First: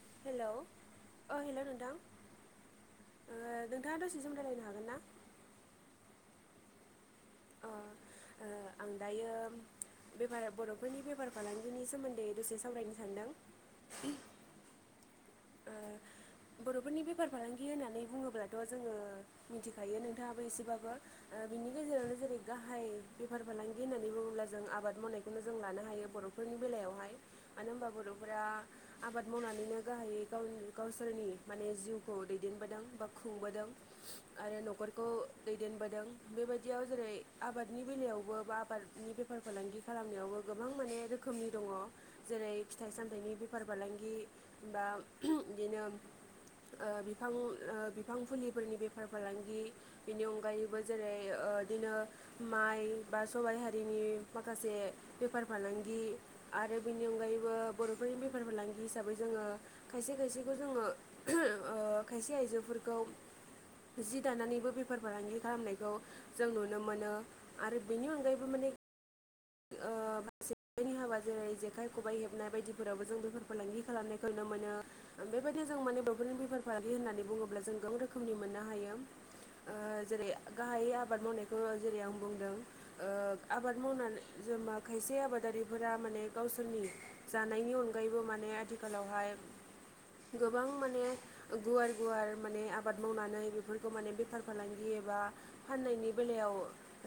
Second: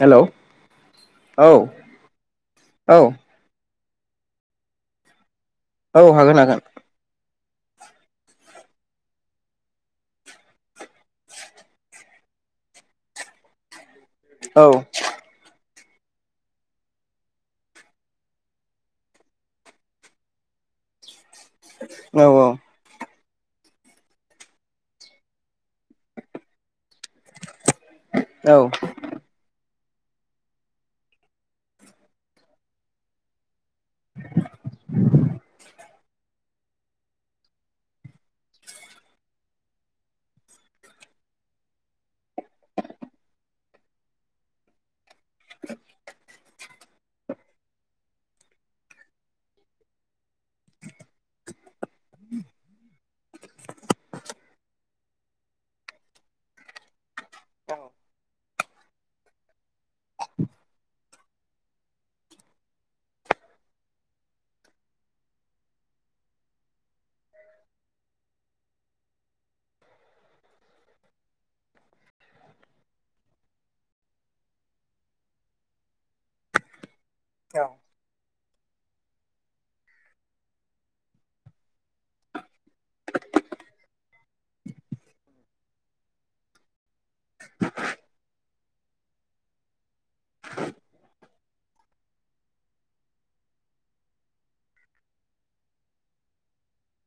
Hello हेल' अ औ हेल' नोंथां। औ ओ नोंथाङा दसे सम रायलायनो हागोन ना? औ हागोन - हागोन। अ ओ आं दायो बेबाराव बर' फोरनि बेफार फालांगिनि सोमोन्दै दसे सावरायनो सानदों। औ। ओ बर'फोरनि बेफार फालांगि होननानै बुङोब्लाथ' जोङो मिथिखायो नोंथाङाबो एसेबाबो। ओ बिनि गेजेरावनो औ जेरै गाहाय बेफार फालांगि होननानै बुङोब्ला जों आबाद मावनायखौनो जों लानो हायो बर'फोरनि बेलायावहाय मानो होनबा बर'फोरा औ आबाद मावनानैनो गाहायै गावनि गावसोरनि माने जिउखौ दैदेनबोदों बा खुंबोदों आरो न'खरखौ दैदेनबोदों। बेबायदियाव जेरै आबादनि बेलायावबो बा आबादनि बेफार फालांगि खालामनायावबो गोबां माने रोख खोमनि दङ जेरै फिथाइ सामथायनि बेफार फालांगि बा इदिनो ओ बिफां ओ बिफां फुलिफोरनि बेफार फालांगि बेनि अनगायैबो जेरै ओ इदिनो माइ बा सबाय हारिनि माखासे बेफार फालांगि आरो बेनि अनगायैबो बर'फोरनि बेफार फालांगि हिसाबै जोङो खायसे खायसेखौ जोङो खायसे आइजोफोरखौ जि दानानैबो बेफार फालांगि खालामनायखौ जों नुनो मोनो आरो बेनि अनगायैबो माने ओ [unintelligible] हाबा जेरै जेखाइ खबाइ हेबनाय बायदिफोरावबो जों बेफोर फालांगि खालामनायखौ नुनो मोनो। बेबायदि जों माने बर'फोरनि बेफार फालांगि होननानै औ बुङोब्ला जों गोबां रोखोमनि मोननो हायो। ओ जेरै गाहायै आबाद मावनायखौ जेरै आं बुंदों ओ आबाद मावनानै जों मा खायसे आबादारिफोरा माने गावसोरनि जानायनि अनगायैबो माने आथिखालावहाय गोबां माने गुवार - गुवार माने आबाद मावनानै बेफोरखौ माने बेफार फालांगि एबा फाननायनि बेलायाव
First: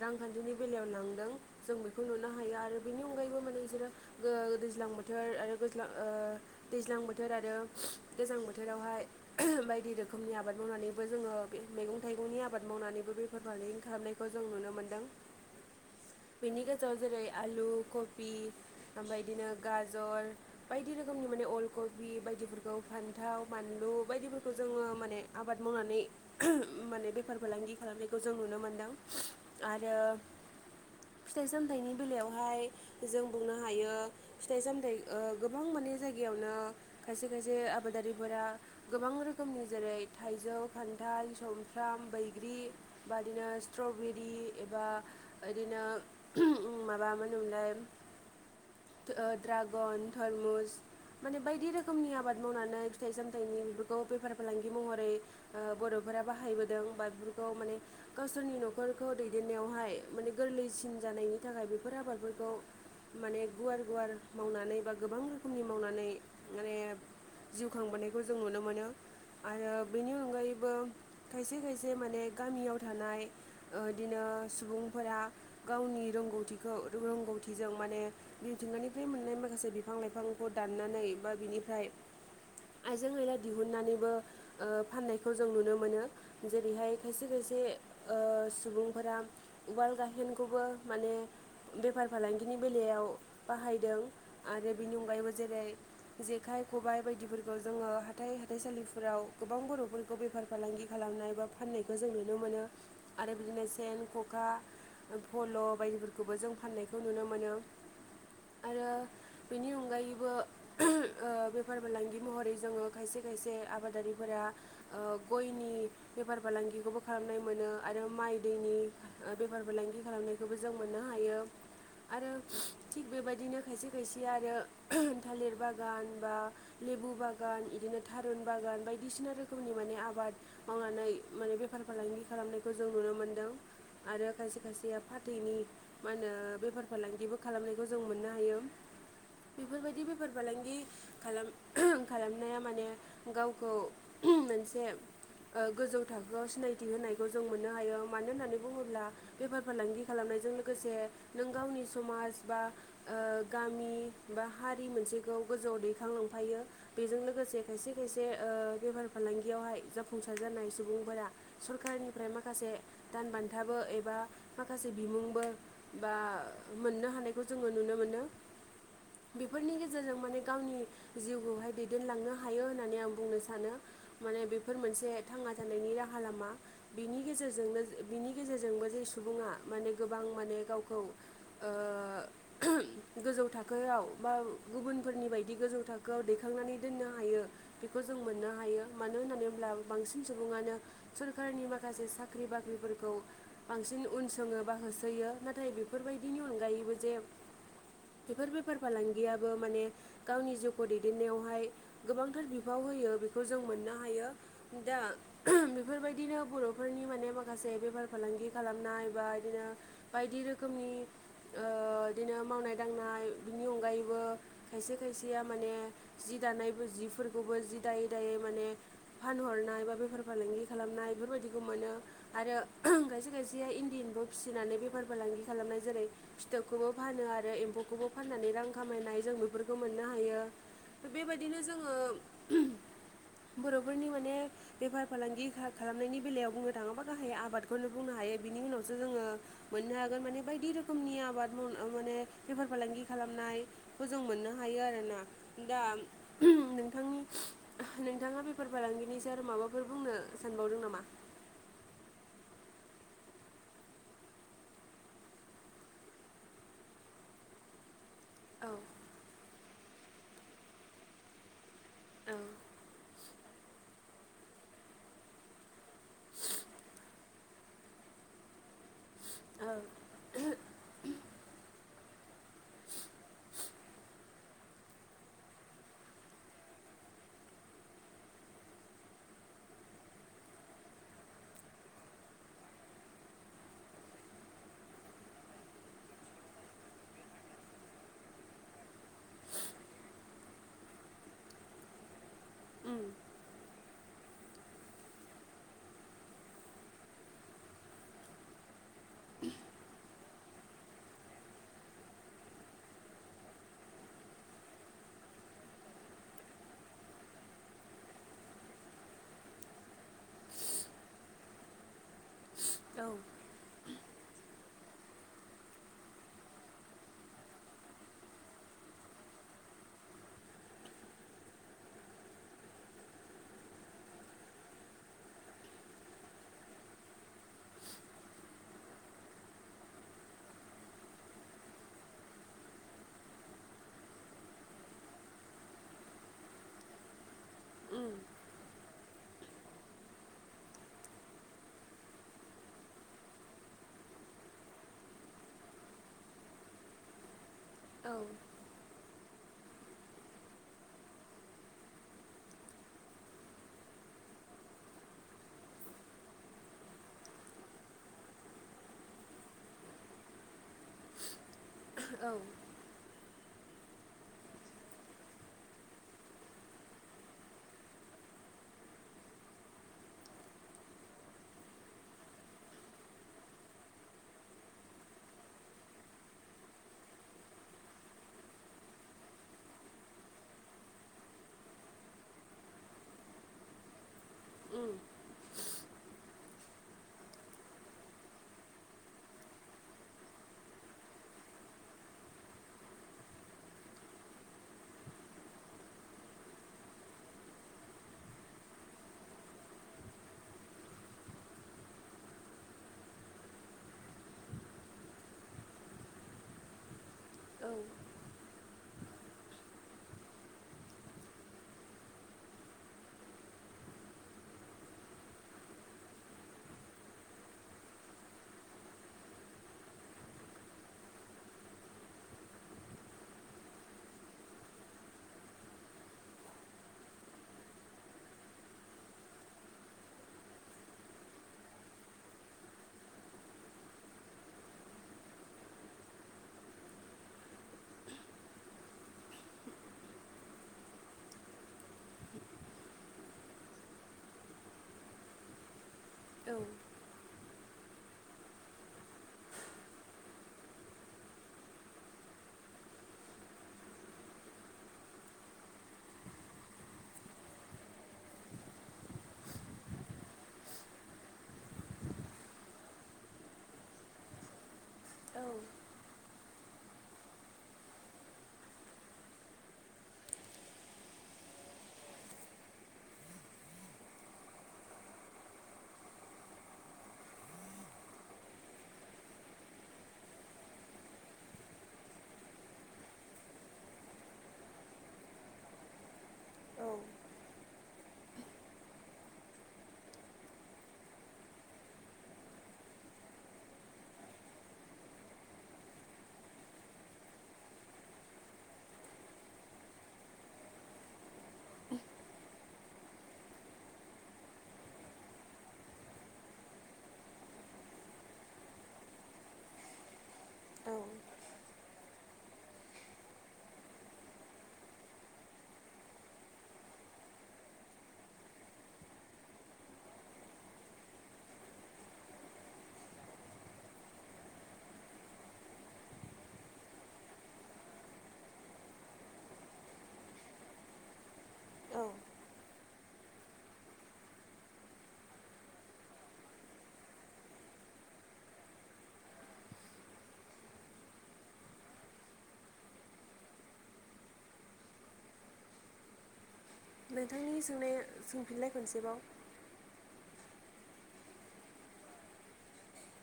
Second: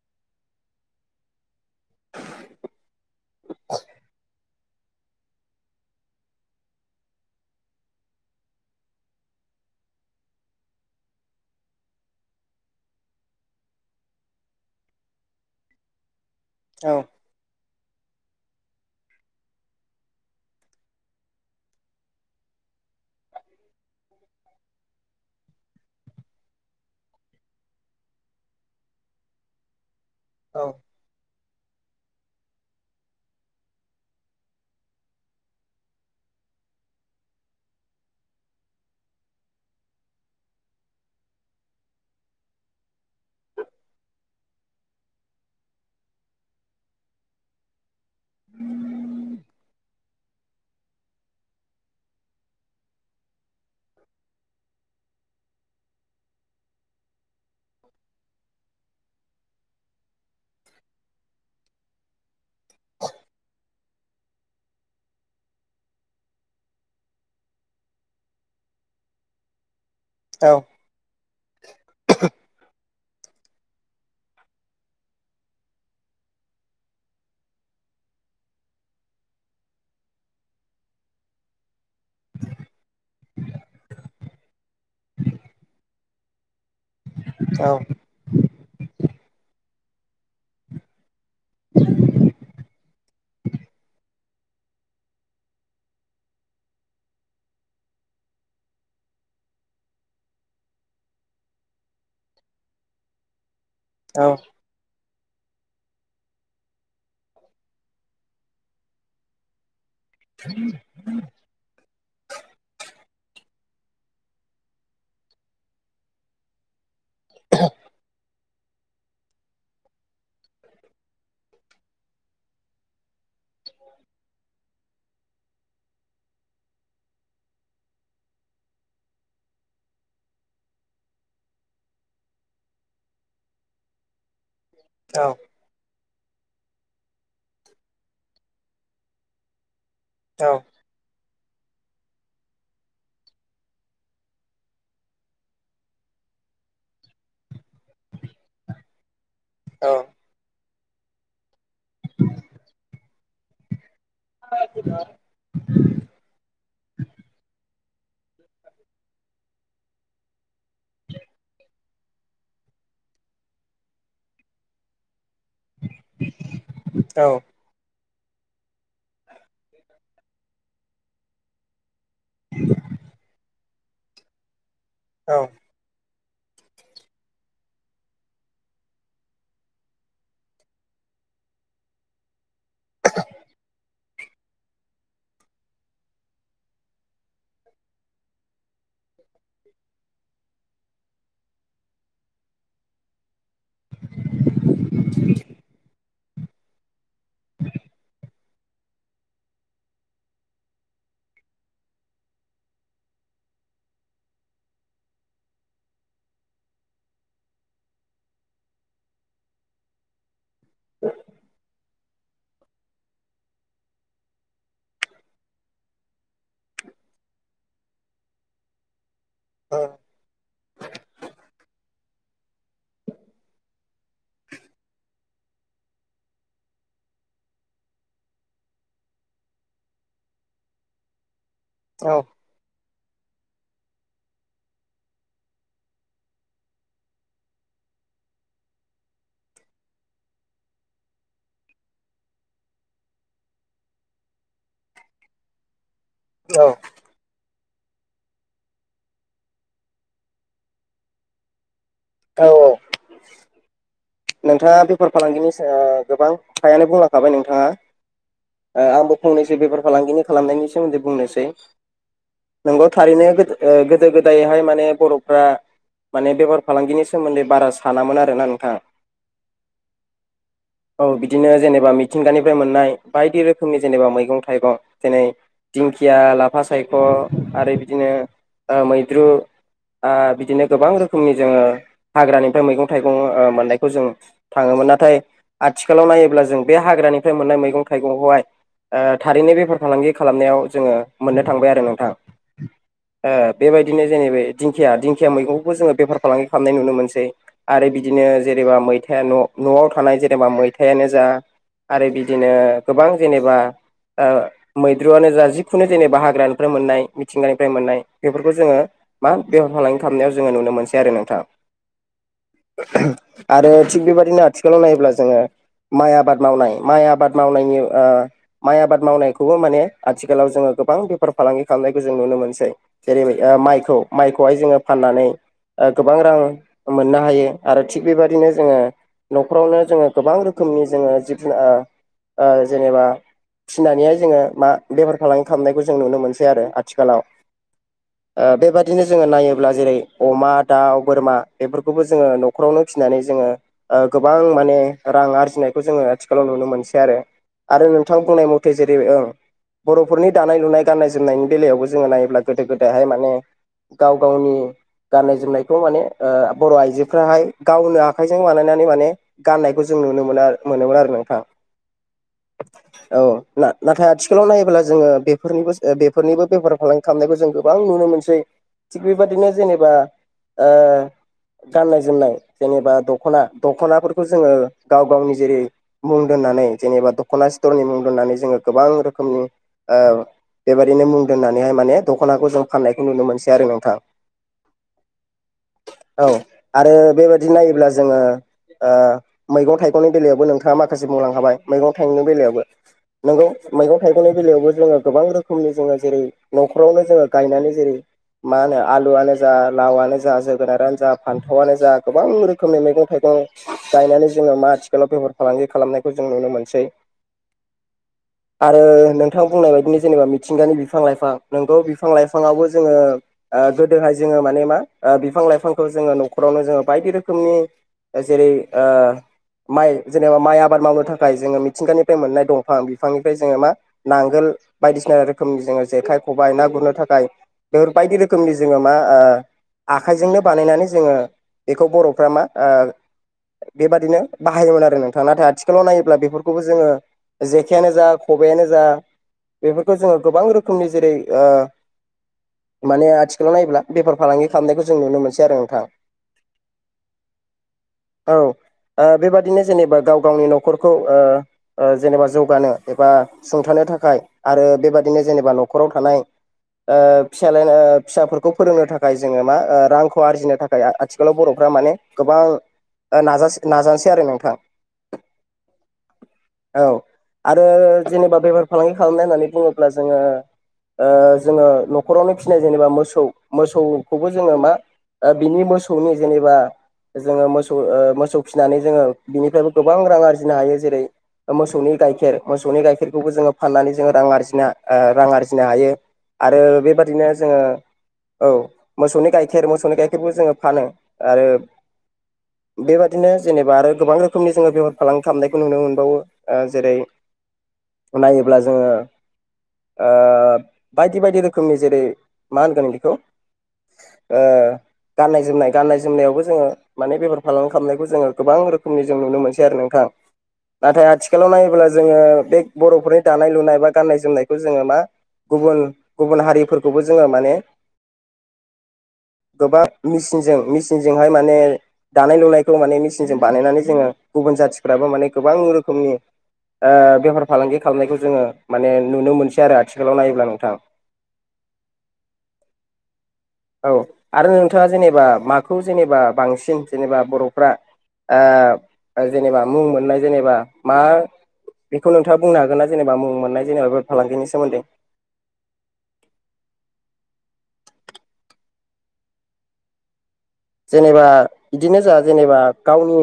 रांखान्थिनि बेलायाव लांदों जों बेखौ नुनो हायो आरो बेनि अनगायैबो माने बिसोरो गो दैज्लां बोथोर आरो गोज्लां ओ दैज्लां बोथोर आरो गोजां बोथोरावहाय बायदि रोखोमनि आबाद मावनानैबो जोङो बे मैगं थाइगंनि आबाद मावनानैबो बे बेफार फालांगि खालामनायखौ जों नुनो मोनदों बेनि औ गेजेराव जेरै आलु, कफि, ओमफाय इदिनो गाजर बायदि रोखोमनि माने अलकबि बायदिफोरखौ फान्थाव बानलु बायदिफोरखौ जोङो माने आबाद मावनानै माने बेफार फालांगि खालामनायखौ जों नुनो मोनदों। आरो औ। फिथाइ सामथाइनि बेलायावहाय जों बुंनो हायो फिथाइ सामथाइ ओ गोबां माने जायगायावनो खायसे - खायसे आबादारिफोरा गोबां रोखोमनि जेरै थाइजौ, खान्थाल, समफ्राम, बैग्रि बादिनो स्ट्रबेरि एबा इदिनो माबा मा होनोमोनलाय? ओ ड्रागन, थरमुस माने बायदि रोखोमनि आबाद मावनानै फिथाइ सामथाइनि बेफोरखौ बेफार फालांगि महरै ओ बर'फोरा बाहायबोदों बा बेफोरखौ माने गावसोरनि न'खरखौ दैदेननायावहाय माने गोरलैसिन जानायनि थाखाय बेफोर आबादफोरखौ माने गुवार - गुवार मावनानै बा गोबां रोखोमनि मावनानै माने जिउ खांबोनायखौ जों नुनो मोनो। आरो बेनि अनगायैबो खायसे - खायसे माने गामियाव थानाय ओदिनो सुबुंफोरा गावनि रोंगौथिखौ लों रोंगौथिजों माने मिथिंगानिफ्राय मोननाय माखासे बिफां लाइफांखौ दाननानै बा बिनिफ्राय आइजें आइला दिहुनन्नानैबो फाननायखौ जों नुनो मोनो। जेरैहाय खायसे खायसे ओ सुबुंफोरा उवाल गाहेनखौ खौबो माने बेफार फालांगि नि बेलायाव बाहायदों आरो बेनि अनगायैबो जेरै जेखाइ खबाय बायदिफोरखौ जोङो हाथाइ हाथाइसालिफोराव गोबां बर'फोरखौ बेफार फालांगि खालामनाय बा फाननायखौ जों नुनो मोनो आरो बिदिनो सेन ख'खा फल' बायदिफोरखौबो जों फाननायखौ नुनो मोनो। आरो बेनि अनगायैबो ओ बेफार फालांगि महरै जोङो खायसे खायसे आबादारिफोरा ओ गयनि बेफार फालांगिखौबो खालामनाय मोनो आरो माइ दैनि बेफार फालांगि खालामनायखौबो जों मोननो हायो। आरो थिग बेबायदिनो खायसे खायसे आरो थालिर बागान बा लेबु बागान बिदिनो थारुन बागान बायदिसिना रोखोमनि माने आबाद मावनानै माने बेफार फालांगि खालामनायखौ जों नुनो मोनदों आरो खायसे फेया फाथैनि मा होनो बेफार फालांगिबो खालामनायखौ जों मोननो हायो बेफोरबायदि बे बेफार फालांगि खालाम खालामनाया माने गावखौ मोनसे ओ गोजौ थाखोआव सिनायथि होनायखौ जों मोननो हायो मानो होननानै बुङोब्ला बेफार फालांगि खालामनायजों लोगोसे नों गावनि समाज बा ओ गामि बा हारि मोनसेखौ गोजौआव दैखांलांफायो। बेजों लोगोसे खायसे खायसे ओ बेफार फालांगियावहाय जाफुंसार जानाय सुबुंफोरा सरखारनिफ्राय माखासे दान बान्थाबो एबा माखासे बिमुंबो बा मोननो हानायखौ जोङो नुनो मोनो। बेफोरनि गेजेरजों माने गावनि जिउखौहाय दैदेनलांनो हायो होननानै आं बुंनो सानो माने बेफोर मोनसे थांना थानायनि रा खालामा बिनि गेजेरजोंनो बिनि गेजेरजोंबो जे सु बुङा माने गोबां माने गावखौ ओ गोजौ थाखोआव बा गुबुनफोरनि बायदि गोजौ थाखोआव दैखांनानै दोननो हायो। बेखौ जों मोननो हायो मानो होननानै होन्ला बांसिन सुबुङानो सोरखारनि माखासे साख्रि बाख्रिफोरखौ बांसिन उन सोङो बा होसोयो नाथाय बेफोरबायदिनि अनगायैबो जे [inaudible] बेफोर बेफार फालांगियाबो माने गावनि जिउखौ दैदेननायावहाय गोबांथार बिफाव होयो बेखौ जों मोननो हायो‌। दा बेफोरबायदिनो बर'फोरनि माने माखासे बेफार फालांगि खालाम नाय बा बिदिनो बायदि रोखोमनि ओ दिनो मावनाय दांनाय बिनि अनगायैबो खायसे खायसेया माने जि दानायबो जिफोरखौबो जि दायै दायै माने फानहरनाय बा बेफार फालांगि खालामनाय बेफोरबायदिखौ मोनो आरो खायसे खायसे या इन्दिनिबो फिसिनानै बेफार फालांगि खालामनाय जेरै फिथोबखौबो फानो आरो एम्फौखौबो फाननानै रां खामायनाय जों बेफोरखौ मोननो हायो। बेबायदिनो जोङो औ बर'फोरनि माने बेफार फालांगि खालामनायनि बेलायाव बुंनो थाङोबा गाहाय आबादखौनो बुंनो हायो बिनि उनावसो जोङो मोननो हागोन माने बायदि रोखोमनि आबाद मावनो माने बेफार फालांगि खालामनाय। खौ जों मोननो हायो आरोना दा औ औ नोंथांनि नोंथाङा बेफार फालांगिनिसो आरो माबाफोर बुंनो सानबावदों नामा? औ औ नोंथाङा बेफार फालांगिनि गोबां थायानो बुंलाखाबाय नोंथाङा। औ ओ आंबो फंनैसो बेफार फालांगिनि खालामनायनि सोमोन्दै बुंनोसै। औ नोंगौ थारैनो गोदो ओ गोदो गोदायहाय माने बर'फ्रा माने बेफार फालांगिनि सोमोन्दै बारा सानामोन आरोना नोंथां। औ [unintelligible] औ बिदिनो जेनेबा मिथिंगानिफ्राय मोननाय बायदि रोखोमनि जेनेबा मैगं थाइगं जेरै दिंखिया, लाफा सायख' आरो बिदिनो ओ मैद्रु ओ बिदिनो गोबां रोखोमनि जोङो हाग्रानिफ्राय मैगं थाइगं ओ मोननायखौ जों थाङोमोन नाथाय आथिखालाव नायोब्ला जों बे हाग्रानिफ्राय मोननाय मैगं थाइगंखौहाय - ओ थारैनो बेफार फालांगि खालामनायाव जोङो मोननो थांबाय आरो नोंथां। उम ओ बेबायदिनो जेने बै दिंखिया दिंखिया मैगंखौबो जोङो बेफार फालांगि खालामनाय नुनो मोनसै। आरो बिदिनो जेनेबा मैथाया न' न'आव थानाय जेनेबा मैथायानो जा आरो बिदिनो गोबां जेनेबा ओ मैद्रुयानो जा जिखुनु जेनेबा हाग्रानिफ्राय मोननाय मिथिंगानिफ्राय मोननाय, बेफोरखौ जोङो मा बेफार फालांगि खालामनायाव जोङो नुनो मोनसै आरो नोंथां। औ [unintelligible] आरो थिग बेबादिनो आथिखालाव नायोब्ला जोङो माइ आबाद मावनाय, माइ आबाद मावनायनि ओ माइ आबाद मावनायखौबो माने आथिखालाव जोङो गोबां बेफार फालांगि खालामनायखौ जों नुनो मोनसै। जेरैबाय माइखौ माइखौहाय जोङो फाननानै ओ गोबां रां मोननो हायो आरो थिग बेबदिनो जोङो न'खरावनो जोङो गोबां रोखोमनि जोङो जिब जुनार ओ ओ जेनेबा फिनानैहाय जोङो मा बेफार फालांगि खालामनायखौ जों नुनो मोनसै आरो आथिखालाव। उम ओ बेबादिनो जोङो नायोब्ला जेरै अमा दाउ, बोरमा बेफोरखौबो जोङो न'खरावनो फिनानै जोङो ओ गोबां माने रां आरजिनायखौ जोङो आथिखालाव नुनो मोनसै आरो। आरो औ नोंथां बुंनाय म [unintelligible] ओ। बर'फोरनि दानाय लुनाय, गान्नाय जोमनायनि बेलायावबो जोङो नायोब्ला गोदो गोदायहाय माने गाव गावनि गाननाय जोमनाय बेखौ माने ओ बर' आइजोफ्राहाय गावनो आखाइजों बानायनानै माने गाननायखौ जों नुनो मोनो, मोनोमोन आरो नोंथां। औ। औ ना-नाथाय आथिखालाव नायोब्ला जोङो बेफोरनिबो बेफोरनिबो ओ बेफार फालांगि खालामनायखौ जों गोबां नुनो मोनसै। थिग बेबायदिनो जेनेबा ओ गाननाय जोमनाय जेनेबा दख'ना, दख'नाफोरखौ जोङो गाव गावनि जेरै मुं दोननानै जेनेबा दख'ना स्थरनि मुं दोननानै जोङो गोबां रोखोमनि ओ बेबायदिनो मुं दोननानैहाय माने दख'नाखौ जों फाननायखौ नुनो मोनसै आरो नोंथां। [unintelligible] औ आरो बेबायदि नायोब्ला जोङो ओ मैगं थाइगंनि बेलायावबो नोंथाङा माखासे बुंलांखाबाय मैगं थाइगंनि बेलायावबो। नोंगौ मैगं थाइगंनि बेलायावबो जोङो गोबां रोखोमनि जोङो जेरै न'खरावनो जोङो गायनानै जेरै मा होनो आलुआनो जा लावनो जा, जोगोनारानो जा, फान्थावानो जा गोबां रोखोमनि मैगं थाइगं गायनानै जोङो मा आथिखालाव बेफार फालांगि खालामनायखौ जों नुनो मोनसै। औ। आरो नोंथां बुंनाय बायदिनो जेनेबा मिथिंगानि बिफां लाइफां, नोंगौ बिफां लाइफाङावबो जोङो ओ गोदोहाय जोङो मान ने मा ओ बिफां लाइफांखौ जोङो न'खरावनो जोङो बायदि रोखोमनि जेरै ओ माइ जेनेबा माइ आबाद मावनो थाखाय जोङो मिथिंगानिफ्राय मोननाय दंफां बिफांनिफ्राय जोङो मा नांगोल बायदिसिना रोखोमनि जोङो जेखाइ, खबाइ ना गुरनो थाखाय बेफोर बायदि रोखोमनि जोङो मा ओ आखाइजोंनो बानायनानै जोङो बेखौ बर'फ्रा मा ओ बेबादिनो बाहायोमोन आरो नोंथाङा नाथाय आथिखालाव नायोब्ला बेफोरखौबो जोङो जेखायानो जा खबायानो जा बेफोरखौ जोङो गोबां रोखोमनि जेरै ओ माने आथिखालाव नायोब्ला बेफार फालांगि खालामनायखौ जों नुनो मोनसै आरो नोंथां। औ औ बेबादिनो जेनेबा गाव गावनि न'खरखौ ओ ओ जेनेबा जौगानो एबा सुंथानो थाखाय आरो बेबादिनो जेनेबा न'खराव थानाय ओ फिसालानो ओ फिसाफोरखौ फोरोंनो था खाय जोङो मा ओ रांखौ आरजिनो थाखाय आथिखालाव बर'फ्रा माने गोबां ओ नाजास नाजानोसै आरो नोंथां। औ औ आरो जेनेबा बेफार फालांगि खालामनाय होननानै बुङोब्ला जोङो ओ जोङो न'खरावनो फिसिनाय जेनेबा मोसौ सौखौबो जोङो मा ओ बिनि मोसौनि जेनेबा जोङो मोसौ ओ मोसौ फिसिनानै जोङो बिनिफ्रायबो गोबां रां आरजिनो हायो जेरै मोसौनि गाइखेर मोसौनि गाइखेरखौबो जोङो फाननानै जोङो रां आरजिना आ रां आरजिनो हायो। आरो औ बेबादिनो जोङो औ मोसौनि गाइखेर मोसौनि गाइखेरबो जोङो फानो आरो बेबादिनो जेनेबा आरो गोबां रोखोमनि जोङो बेफार फालांगि खालामनायखौ नुनो मोनबावो। ओ जेरै नायोब्ला जोङो ओ बायदि बायदि रो खोमनि जेरै मा होनगोन बेखौ ओ गाननाय जोमनाय गाननाय जोमनायावबो जोङो माने बेफार फालांगि खालामनायखौ जोङो गोबां रोखोमनि जों नुनो मोनसै आरो नोंथां। औ नाथाय आथिखालाव नायोब्ला जोङो बे बर'फोरनि दानाय लुनाय बा गाननाय जोमनायखौ जोङो मा गुबुन गुबुन हारिफोरखौबो जोङो माने गोबां मेचिनजों मेचिनजोंहाय माने दानाय लुनायखौ माने मेचिनजों बानायनानै जोङो गुबुन जाथिफ्राबो माने गोबां रोखोमनि ओ बेफार फालांगि खालामनायखौ जोङो माने नुनो मोनसै आरो आथिखालाव नायोब्ला नोंथां। औ औ आरो नोंथाङा जेनेबा माखौ जेनेबा बांसिन जेनेबा बर'फ्रा आ जेनेबा मुं मोननाय जेनेबा मा बेखौ नोंथाङा बुंनो हागोना जेनेबा मुं मोननाय जेनेबा बेफार फालांगिनि सोमोन्दै। नोंथांनि सोंनाया सोंफिनलनाय खनसेबाव। जेनेबा बिदिनो जोंहा जेनेबा गावनि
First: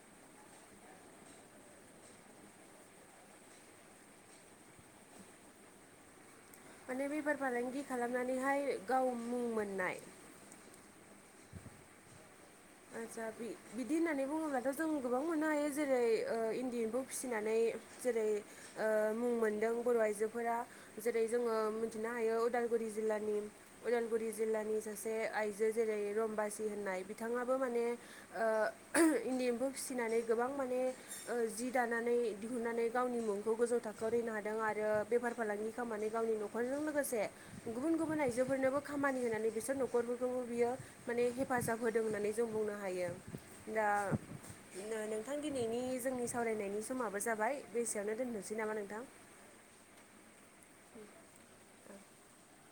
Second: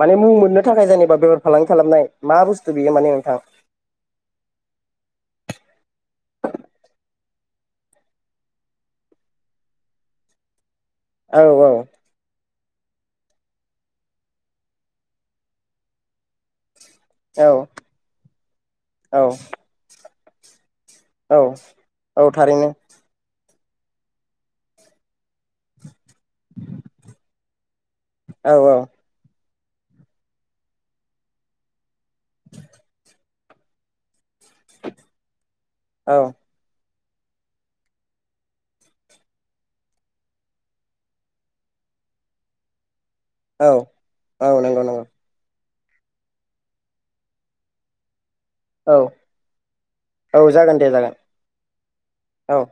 माने मुं मोननो थाखाय जेनेबा बेफार फालांगि खालामनाय मा बुस्थु बेयो माने नोंथां। माने बेफार फालांगि खालामनानैहाय गाव मुं मोननाय। औ औ आतसा बि बिदि होननानै बुङोब्लाथ' जों गोबां मोननो हायो जेरै ओ इण्डि एमफौ औ फिसिनानै जेरै ओ औ मुं मोनदों बर' आइजोफोरा जेरै जोङो औ मोनथिनो औ हायो थारैनो उदालगुरि जिल्लानि उदालगुरि जिल्लानि सासे आइजो जेरै रम्बासि होननाय बिथाङा बो माने औ औ ओ इन्डि एमफौ फिसिनानै गोबां माने ओ जि दानानै दिहुननानै गावनि मुंखौ गोजौ थाखोआव [unintelligible] दों आरो बेफार फालांगि खामनानै औ गावनि न'खरजों लोगोसे गुबुन गुबुन आइजोफोरनोबो खामानि होनानै बिसोर न'खरफोरखौबो बियो माने हेफाजाब होदों होननानै जों बुंनो हायो औ दा औ नंगौ नो नंगौ नों थां दिनैनि जोंनि सावरायनायनि समाबो जाबाय बेसेयावनो दोननोसै नामा औ नोंथां। औ जागोन दे जागोन औ।